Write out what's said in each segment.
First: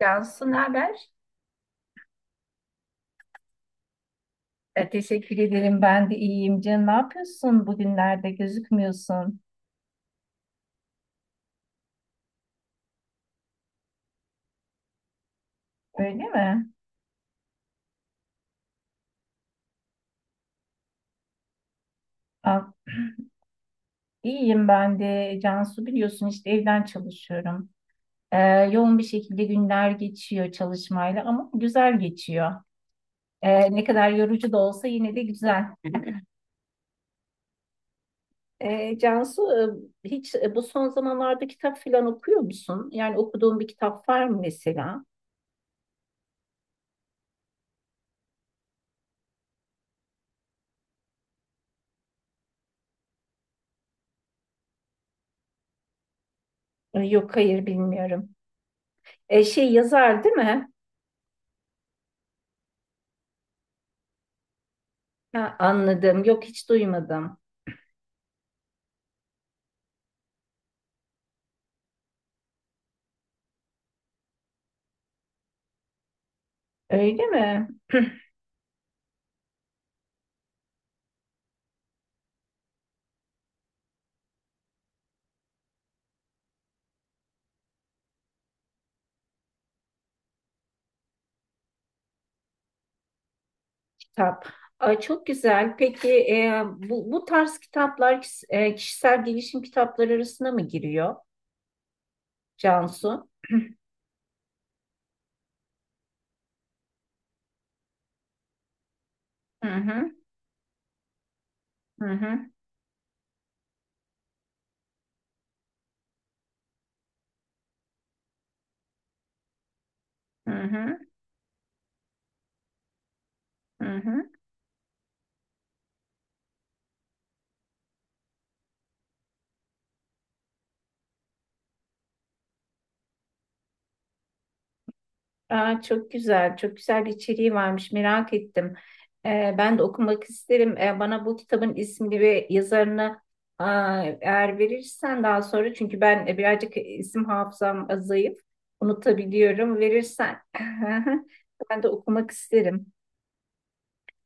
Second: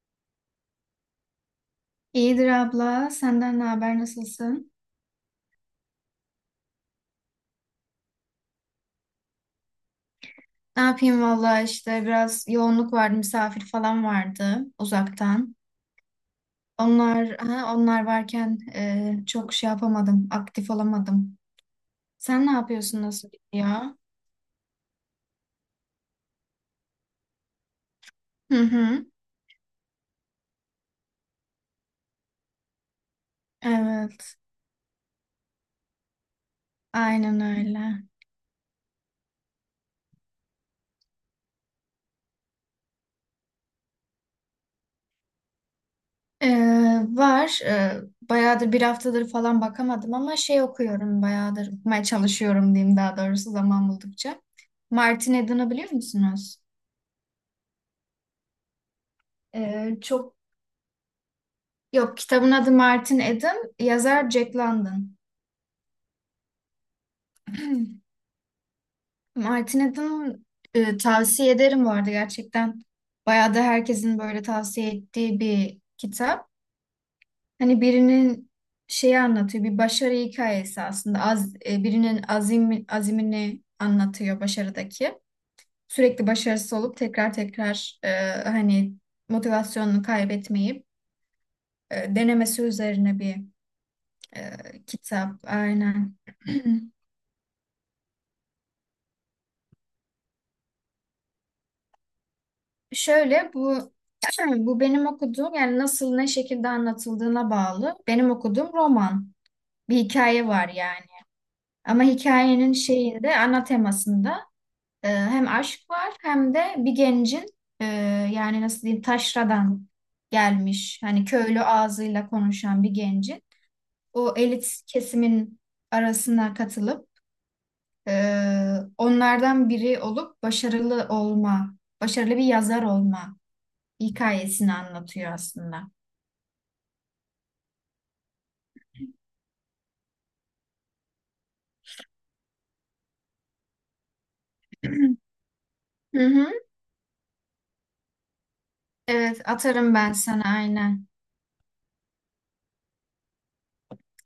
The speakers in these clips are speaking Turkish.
Cansu, ne haber? İyidir abla. Senden ne haber? Nasılsın? Teşekkür ederim. Ben de iyiyim. Can, ne yapıyorsun bugünlerde? Gözükmüyorsun. Ne yapayım valla işte biraz yoğunluk vardı. Misafir falan vardı uzaktan. Öyle mi? Onlar varken çok şey yapamadım. Aktif olamadım. Sen ne Ah, yapıyorsun? Nasıl gidiyor? iyiyim ben de. Cansu, biliyorsun işte evden çalışıyorum. E, Hı Yoğun bir hı. şekilde günler geçiyor çalışmayla ama güzel geçiyor. Ne kadar Evet. yorucu da olsa yine de güzel. Aynen öyle. Cansu, hiç bu son zamanlarda kitap falan okuyor musun? Yani okuduğun bir kitap var mı mesela? E, var. Bayağıdır bir haftadır falan bakamadım ama şey okuyorum bayağıdır. Okumaya çalışıyorum diyeyim daha doğrusu zaman buldukça. Martin Eden'ı biliyor musunuz? Yok, hayır bilmiyorum. Şey, yazar değil Çok mi? Yok, kitabın adı Martin Eden, yazar Jack London. Ha, anladım. Yok, hiç duymadım. Martin Eden tavsiye ederim bu arada gerçekten. Bayağı da herkesin böyle tavsiye ettiği bir kitap. Öyle mi? Hani birinin şeyi anlatıyor, bir başarı hikayesi aslında. Birinin azimini anlatıyor başarıdaki. Sürekli başarısız olup tekrar tekrar hani motivasyonunu kaybetmeyip denemesi üzerine bir kitap. Ay, çok kitap. güzel. Peki Aynen. Bu tarz kitaplar kişisel gelişim kitapları arasına mı giriyor Cansu? Şöyle bu bu benim okuduğum yani nasıl ne şekilde anlatıldığına bağlı. Benim okuduğum roman. Hı Bir hı, hikaye var yani. Ama hı hı, hikayenin şeyinde ana temasında hem aşk var hem de bir gencin e, yani nasıl diyeyim taşradan hı hı, gelmiş hani köylü ağzıyla konuşan bir gencin hı hı. o elit kesimin arasına katılıp e, onlardan biri olup başarılı olma, başarılı bir yazar olma hikayesini anlatıyor aslında. Çok güzel, çok güzel bir içeriği varmış. Merak ettim. Ben de okumak isterim. Bana bu kitabın ismini ve yazarını, eğer verirsen daha sonra, çünkü Hı ben hı. birazcık isim hafızam zayıf. Evet Unutabiliyorum. atarım ben Verirsen sana aynen. ben de okumak isterim.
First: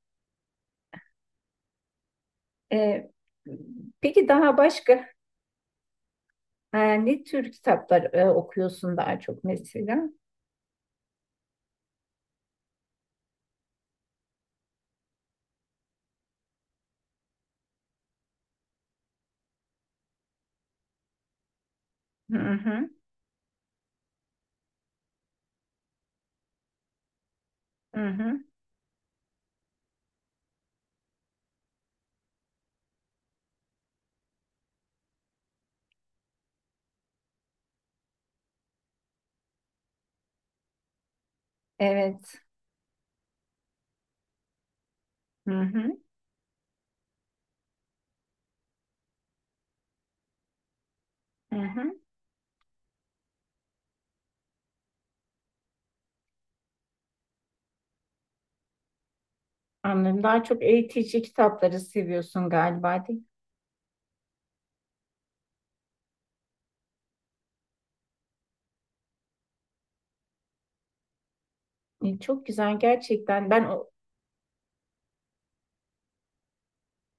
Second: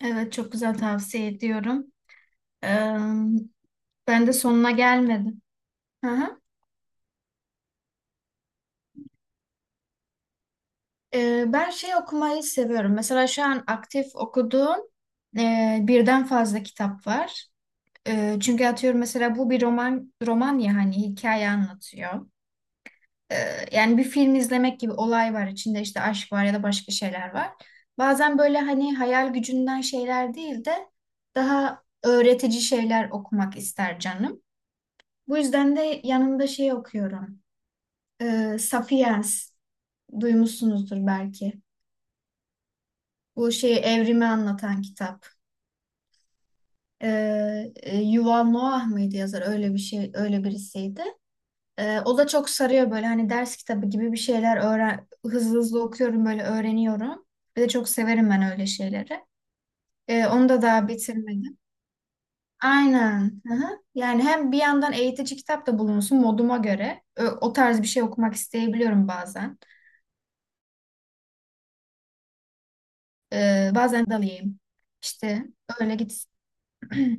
Evet çok güzel tavsiye ediyorum. Ee, Ee, ben peki de daha sonuna başka gelmedim. Hı hı. Ne tür kitaplar okuyorsun daha çok mesela? Ben şey okumayı seviyorum. Mesela şu an aktif okuduğum birden fazla kitap var. Çünkü atıyorum mesela bu bir roman ya hani hikaye anlatıyor. Hı hı, e, yani bir film izlemek gibi olay var. İçinde işte aşk var ya da başka şeyler var. hı hı. Bazen böyle hani hayal gücünden şeyler değil de daha öğretici şeyler okumak ister canım. Bu yüzden de yanında şey okuyorum. Sapiens duymuşsunuzdur belki. Evet. Bu şeyi evrimi anlatan kitap. Hı hı, E, Yuval Noah mıydı yazar? Öyle bir şey, öyle birisiydi. hı hı. O da çok sarıyor böyle hani ders kitabı gibi bir şeyler öğren hızlı hızlı okuyorum böyle öğreniyorum. Bir de çok severim ben öyle şeyleri. Anladım. Ee, Daha onu da çok daha eğitici bitirmedim. kitapları seviyorsun galiba, değil Aynen. Hı hı. Yani hem bir yandan eğitici kitap da bulunsun moduma göre. O tarz bir şey okumak isteyebiliyorum bazen. mi? Çok güzel gerçekten. Ben Ee, o, bazen dalayım. İşte öyle gitsin.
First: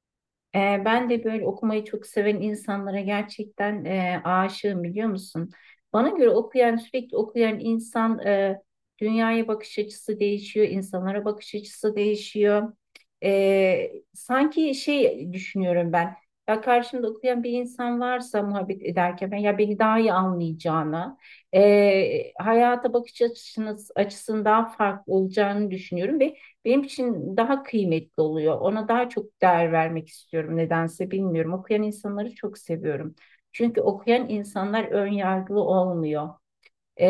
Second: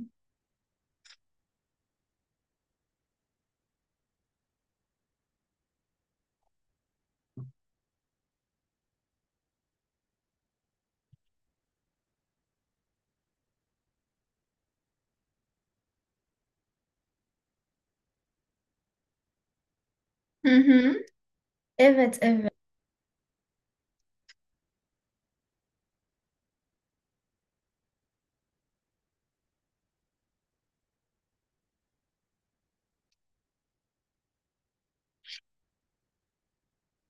Ben de böyle okumayı çok seven insanlara gerçekten aşığım, biliyor musun? Bana göre okuyan, sürekli okuyan insan, dünyaya bakış açısı değişiyor, insanlara bakış açısı değişiyor. Sanki şey düşünüyorum ben, ya karşımda okuyan bir insan varsa muhabbet ederken ben, ya beni daha iyi Hı hı. anlayacağını, Evet, evet. hayata bakış açısının daha farklı olacağını düşünüyorum ve benim için daha kıymetli oluyor. Ona daha çok değer vermek istiyorum nedense, bilmiyorum. Okuyan insanları çok seviyorum. Çünkü okuyan insanlar ön yargılı olmuyor. Ee,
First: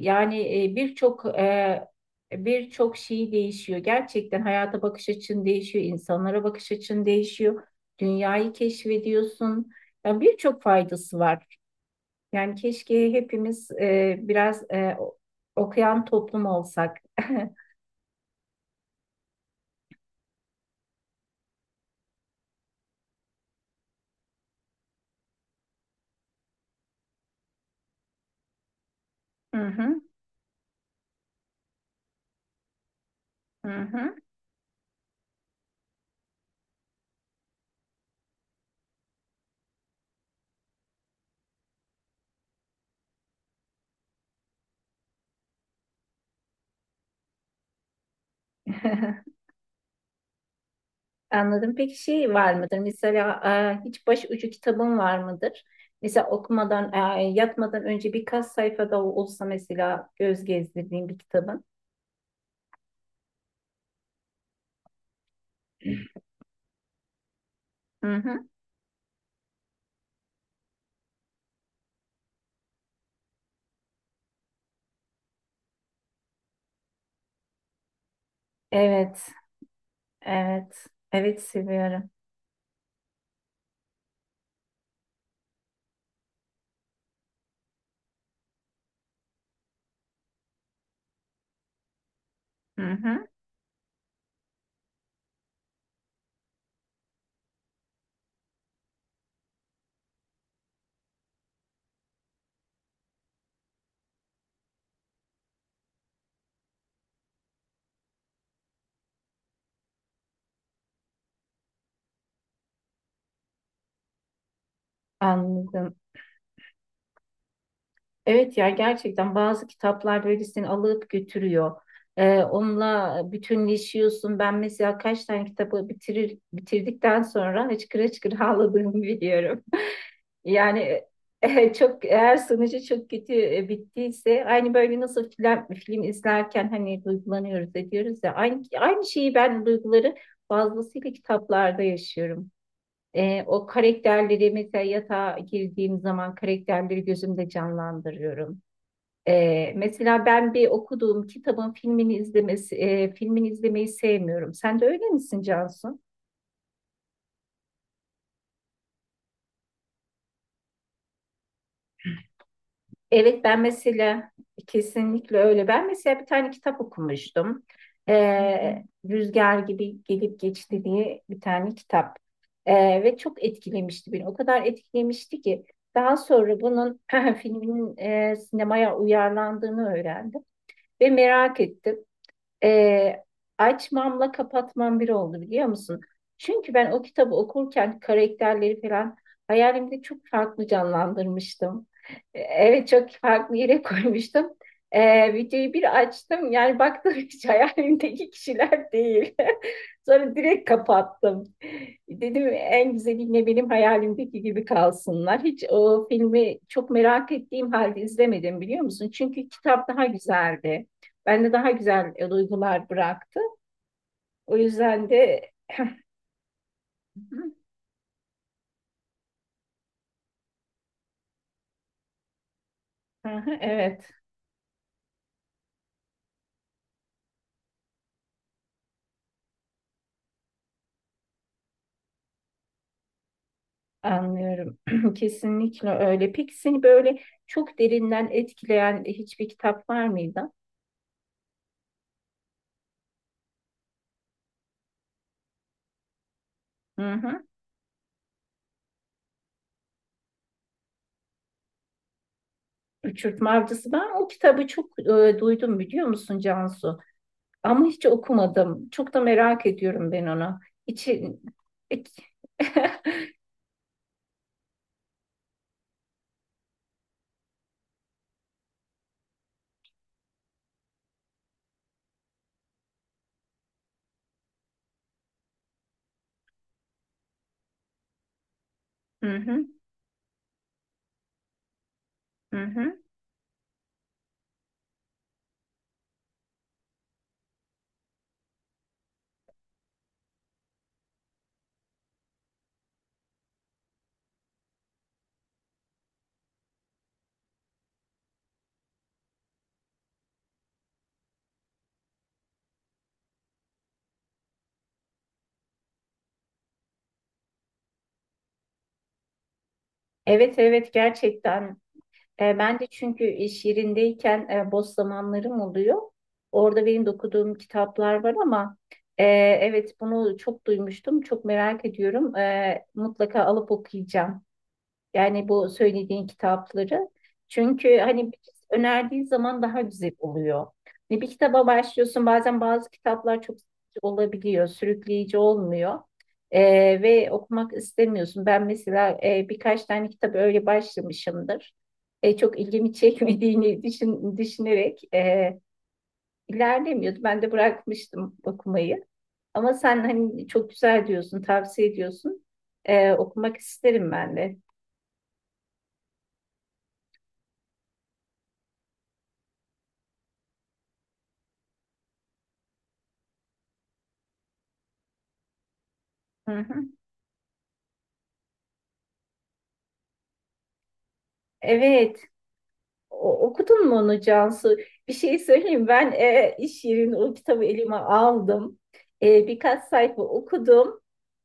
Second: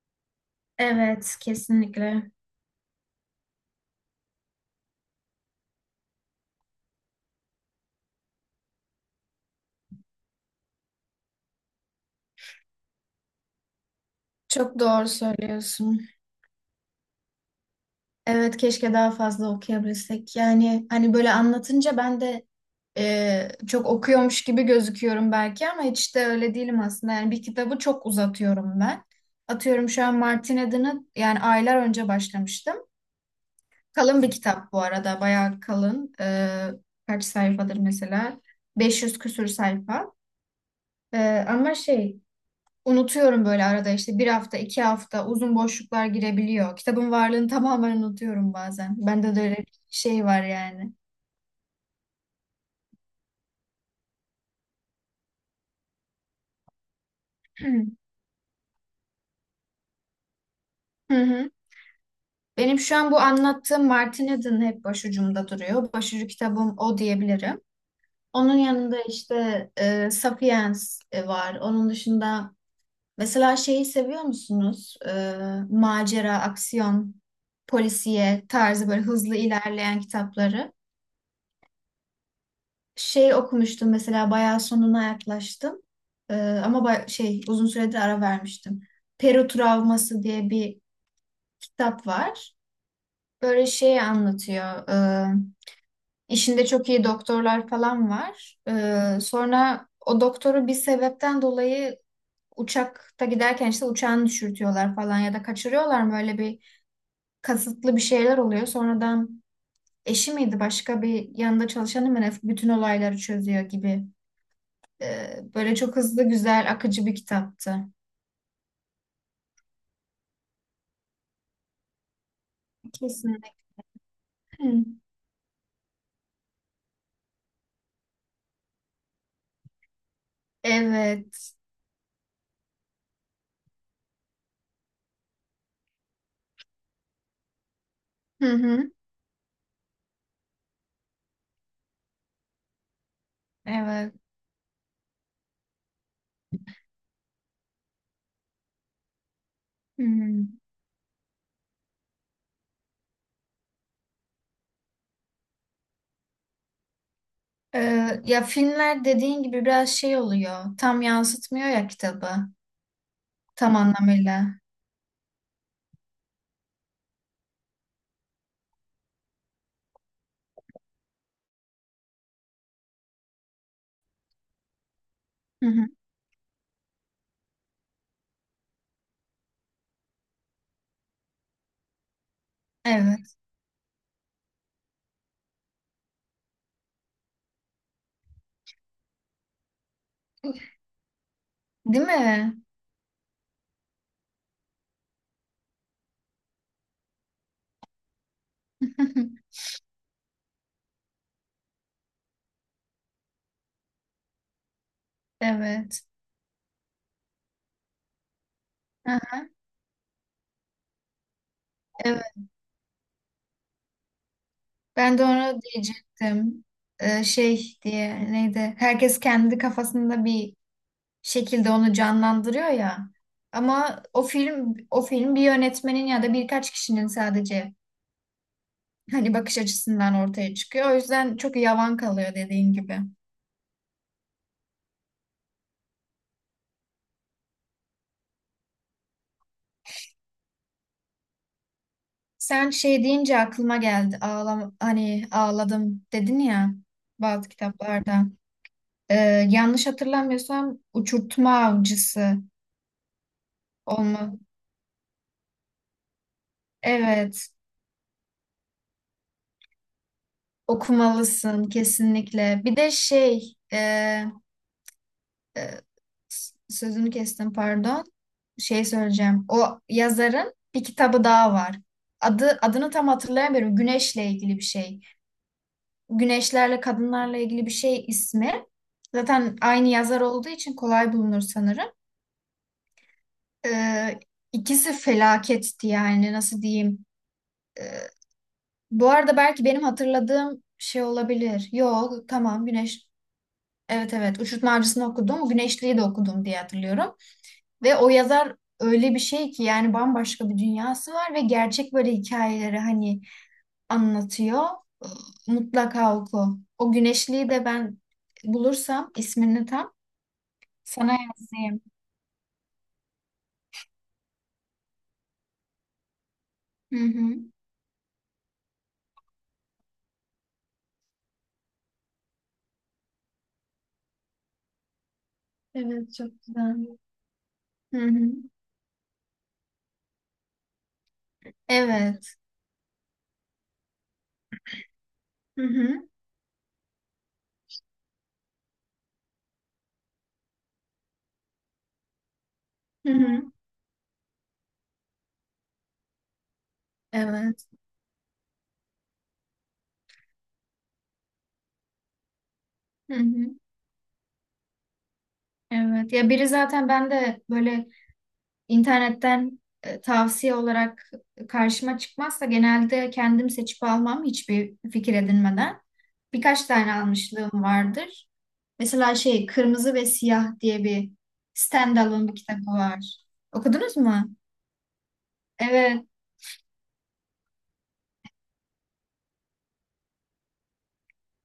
Yani birçok Evet, kesinlikle. Şey değişiyor. Gerçekten hayata bakış açın değişiyor, insanlara bakış açın değişiyor. Dünyayı keşfediyorsun. Yani birçok faydası var. Yani keşke hepimiz biraz Çok doğru söylüyorsun. okuyan toplum olsak. Evet keşke daha fazla okuyabilsek. Yani hani böyle anlatınca ben de çok okuyormuş gibi gözüküyorum belki ama hiç de öyle değilim aslında. Yani bir kitabı çok uzatıyorum ben. Hı Atıyorum hı, şu an Martin Eden'ı yani aylar önce başlamıştım. hı hı. Kalın bir kitap bu arada bayağı kalın. Kaç sayfadır mesela? 500 küsür sayfa. E, ama şey Unutuyorum böyle arada işte bir hafta, 2 hafta uzun boşluklar girebiliyor. Kitabın varlığını tamamen unutuyorum bazen. Bende de öyle bir şey var yani. Anladım. Peki şey var mıdır? Mesela hiç başucu kitabın var mıdır? Mesela yatmadan önce birkaç sayfada olsa mesela göz gezdirdiğin bir Hı hı. kitabın. Benim şu an bu anlattığım Martin Eden hep başucumda duruyor. Başucu kitabım o diyebilirim. Hı hı. Onun yanında işte Sapiens var. Onun dışında mesela şeyi seviyor musunuz? Macera, aksiyon, polisiye tarzı böyle Evet, hızlı ilerleyen kitapları. evet, evet, seviyorum. Şey okumuştum mesela bayağı sonuna yaklaştım. Ama uzun süredir ara vermiştim. Peru Travması diye bir kitap var. Hı hı. Böyle şey anlatıyor. İşinde çok iyi doktorlar falan var. Sonra o doktoru bir sebepten dolayı uçakta giderken işte uçağını düşürtüyorlar falan ya da kaçırıyorlar mı? Öyle bir kasıtlı bir şeyler oluyor. Sonradan eşi miydi başka bir yanında çalışanı mı ne bütün olayları çözüyor gibi. Böyle Anladım. çok hızlı, güzel, akıcı bir kitaptı. Evet ya, gerçekten bazı kitaplar böyle seni alıp götürüyor. Onunla Kesinlikle. bütünleşiyorsun. Ben Hı. mesela kaç tane kitabı bitirdikten sonra hıçkıra hıçkıra ağladığımı biliyorum. Yani Evet. Çok, eğer sonucu çok kötü bittiyse, aynı böyle nasıl film izlerken hani duygulanıyoruz ediyoruz ya, Hı aynı, hı. aynı şeyi ben, duyguları fazlasıyla kitaplarda yaşıyorum. O Evet. karakterleri mesela yatağa girdiğim zaman karakterleri gözümde canlandırıyorum. Hı. Mesela ben bir okuduğum kitabın filmini izlemeyi sevmiyorum. Sen de öyle misin Cansu? Ya filmler dediğin gibi biraz şey oluyor. Tam yansıtmıyor ya kitabı. Evet, ben Tam mesela anlamıyla. kesinlikle öyle. Ben mesela bir tane kitap okumuştum. Ee, Rüzgar gibi gelip geçti diye bir tane kitap. Ve çok etkilemişti beni. O kadar etkilemişti ki Hı hı. daha sonra bunun filminin sinemaya uyarlandığını öğrendim ve merak ettim. Ee, Evet. Açmamla kapatmam bir oldu, biliyor musun? Çünkü ben o kitabı okurken karakterleri falan hayalimde çok farklı canlandırmıştım. Değil mi? Evet, çok farklı yere koymuştum. Videoyu bir açtım, yani baktım hiç hayalimdeki kişiler değil. Sonra direkt kapattım. Dedim, en güzeliyle benim hayalimdeki gibi kalsınlar. Hiç Evet. o filmi çok merak ettiğim halde izlemedim, biliyor musun? Aha, Çünkü kitap daha güzeldi. Bende daha güzel evet. duygular bıraktı. O yüzden Ben de de onu diyecektim. Ee, şey diye neydi? Herkes kendi kafasında bir şekilde onu canlandırıyor ya. Ama evet, o film bir yönetmenin ya da birkaç kişinin sadece hani bakış açısından ortaya çıkıyor. O yüzden çok yavan kalıyor dediğin gibi. anlıyorum. Kesinlikle öyle. Peki seni böyle çok derinden etkileyen hiçbir kitap var mıydı? Sen şey deyince aklıma geldi. Hani ağladım dedin ya Hı hı. bazı kitaplarda. Ee, yanlış hatırlamıyorsam Uçurtma Avcısı Uçurtma Avcısı. Ben o olma. kitabı çok duydum, biliyor musun Cansu? Evet, Ama hiç okumadım. Çok da merak ediyorum ben onu. İçi... okumalısın kesinlikle. Bir de şey, e, sözünü kestim pardon. Şey söyleyeceğim. O yazarın bir kitabı daha var. Adını tam hatırlayamıyorum. Güneşle ilgili bir şey. Güneşlerle kadınlarla ilgili bir şey ismi. Hı Zaten hı, aynı yazar olduğu için kolay bulunur sanırım. hı hı. Ee, ikisi felaketti yani nasıl diyeyim. Ee, bu arada belki benim hatırladığım şey olabilir. Yok tamam Güneş. Evet evet Uçurtma Avcısı'nı okudum. Güneşli'yi de okudum diye hatırlıyorum. Ve o yazar öyle bir şey ki yani bambaşka bir dünyası var ve gerçek böyle hikayeleri hani anlatıyor. Mutlaka oku. O Güneşli'yi de ben bulursam ismini tam Evet, evet, sana gerçekten. yazayım. Ben de, çünkü iş yerindeyken boş zamanlarım oluyor. Orada Hı benim de hı. okuduğum kitaplar var, ama e, evet, bunu çok duymuştum, çok merak ediyorum. Mutlaka alıp okuyacağım. Yani bu Evet söylediğin çok güzel. kitapları. Hı Çünkü hani hı. önerdiği zaman daha güzel oluyor. Hani bir kitaba başlıyorsun, Evet. bazen bazı kitaplar çok sıkıcı olabiliyor, sürükleyici Hı olmuyor. hı. Ve okumak istemiyorsun. Ben mesela birkaç tane kitap öyle başlamışımdır. Çok ilgimi Hı hı. çekmediğini düşünerek ilerlemiyordu. Ben de Evet. bırakmıştım okumayı. Ama sen hani çok güzel diyorsun, tavsiye ediyorsun. Hı hı. Okumak isterim ben de. Evet. Ya biri zaten ben de böyle İnternetten tavsiye olarak karşıma çıkmazsa genelde kendim seçip almam hiçbir fikir edinmeden. Hı Birkaç hı. tane almışlığım vardır. Mesela şey Kırmızı ve Siyah diye bir Evet, standalone bir kitabı var. Okudun mu Okudunuz onu mu? Cansu? Bir şey söyleyeyim. Evet. Ben iş yerinde o kitabı elime aldım. Birkaç sayfa okudum.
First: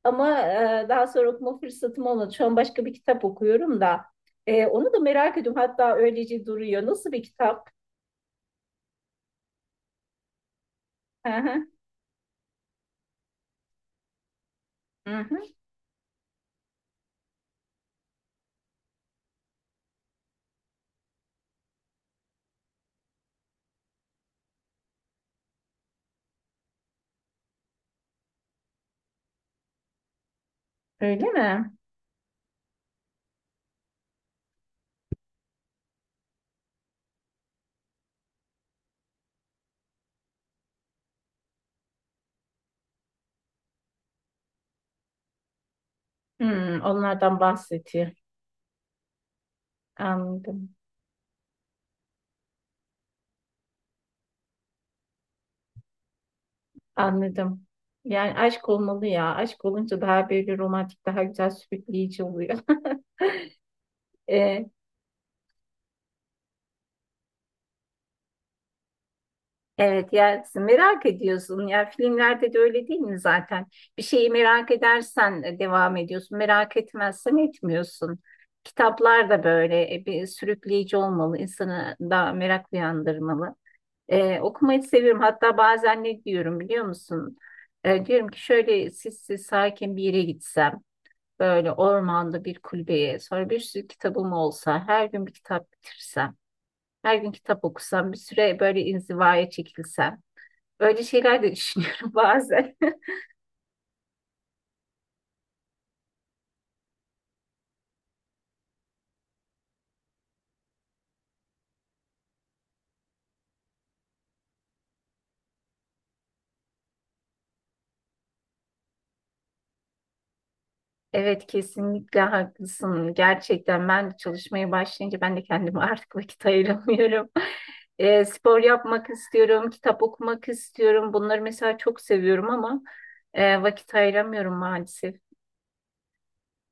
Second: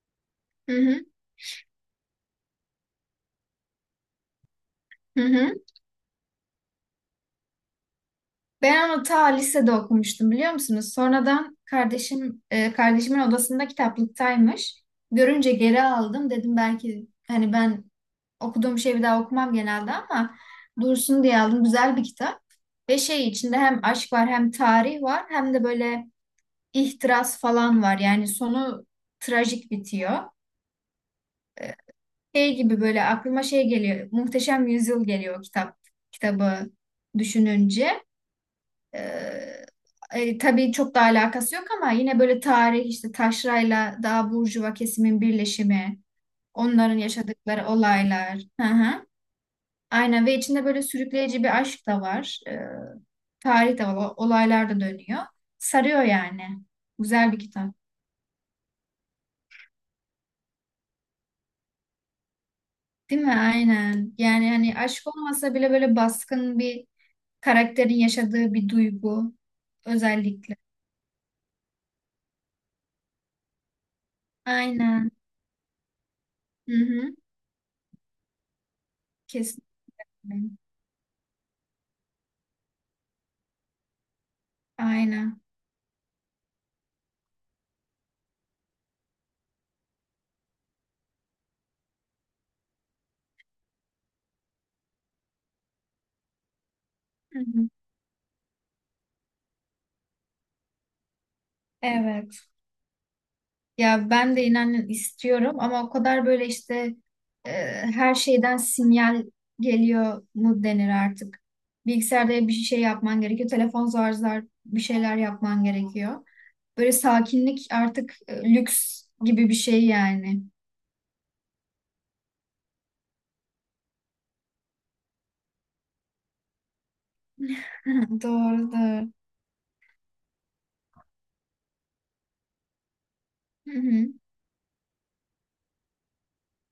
Ama Hı hı. daha sonra okuma fırsatım olmadı. Şu an başka bir kitap okuyorum da. Onu da Hı merak hı. ediyorum. Hatta öylece duruyor. Nasıl bir kitap? Ben onu ta lisede okumuştum biliyor musunuz? Hı Sonradan hı. Kardeşimin odasında kitaplıktaymış. Hı hı. Görünce geri aldım. Dedim belki hani ben okuduğum şeyi bir daha okumam genelde ama dursun diye aldım. Güzel bir kitap. Ve şey içinde hem aşk var hem tarih var hem de böyle ihtiras falan var. Yani sonu trajik bitiyor. Öyle mi? Şey gibi böyle aklıma şey geliyor. Muhteşem Yüzyıl geliyor o kitabı düşününce. Ee, tabii çok da alakası yok ama yine böyle tarih işte taşrayla daha burjuva kesimin birleşimi, onların Onlardan yaşadıkları bahsediyor. olaylar. Hı hı. Aynen ve içinde Anladım. böyle sürükleyici bir aşk da var. Tarih de var, olaylar da dönüyor. Sarıyor yani. Güzel bir Anladım. kitap. Yani aşk olmalı ya. Aşk olunca daha böyle romantik, daha güzel, sürükleyici oluyor. Değil mi? Aynen. Yani hani aşk olmasa bile böyle baskın bir karakterin yaşadığı bir duygu Evet, özellikle. yersin, merak ediyorsun ya, filmlerde de öyle değil mi zaten. Bir şeyi merak Aynen. edersen devam ediyorsun, Hı merak hı. etmezsen etmiyorsun. Kitaplar da böyle bir Kesinlikle. sürükleyici olmalı, insanı da merak uyandırmalı. Okumayı seviyorum, Aynen. hatta bazen ne diyorum biliyor musun? Diyorum ki şöyle sessiz sakin bir yere gitsem, böyle ormanda bir kulübeye, sonra bir sürü kitabım olsa, her gün bir kitap bitirsem, her gün Hı kitap hı. okusam, bir süre böyle inzivaya çekilsem. Böyle şeyler de düşünüyorum Evet. bazen. Ya ben de inanın istiyorum ama o kadar böyle işte e, her şeyden sinyal geliyor mu denir artık. Bilgisayarda bir şey yapman gerekiyor. Telefon zar zar bir şeyler yapman gerekiyor. Böyle sakinlik artık lüks gibi bir şey yani. Evet, kesinlikle haklısın. Gerçekten ben de çalışmaya başlayınca ben de kendime artık vakit ayıramıyorum. Spor Doğrudur. yapmak istiyorum, kitap okumak istiyorum. Bunları mesela çok seviyorum, ama Hı vakit hı. ayıramıyorum maalesef.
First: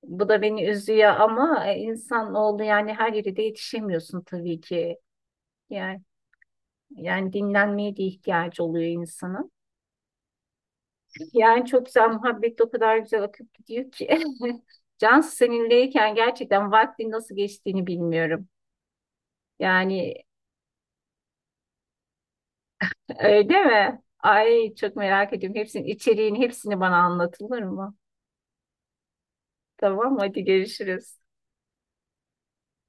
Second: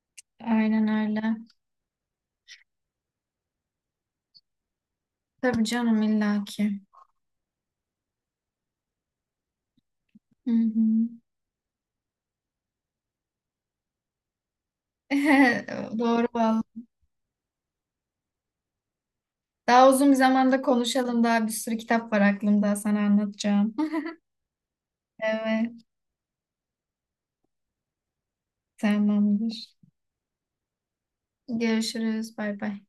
Bu da beni Aynen üzüyor, öyle. ama insan oldu yani, her yere de yetişemiyorsun tabii ki. Tabii Yani, canım illaki. yani, dinlenmeye de ihtiyacı oluyor insanın. Hı hı. Yani çok güzel muhabbet, o kadar güzel akıp gidiyor ki. Can, seninleyken Doğru vallahi. gerçekten vaktin nasıl geçtiğini bilmiyorum. Daha uzun bir Yani zamanda konuşalım. Daha bir sürü kitap var aklımda sana öyle anlatacağım. mi? Ay, çok merak ediyorum. Hepsinin Evet. içeriğini, hepsini bana anlatılır mı? Tamamdır. Tamam, hadi görüşürüz. Görüşürüz. Bay bay.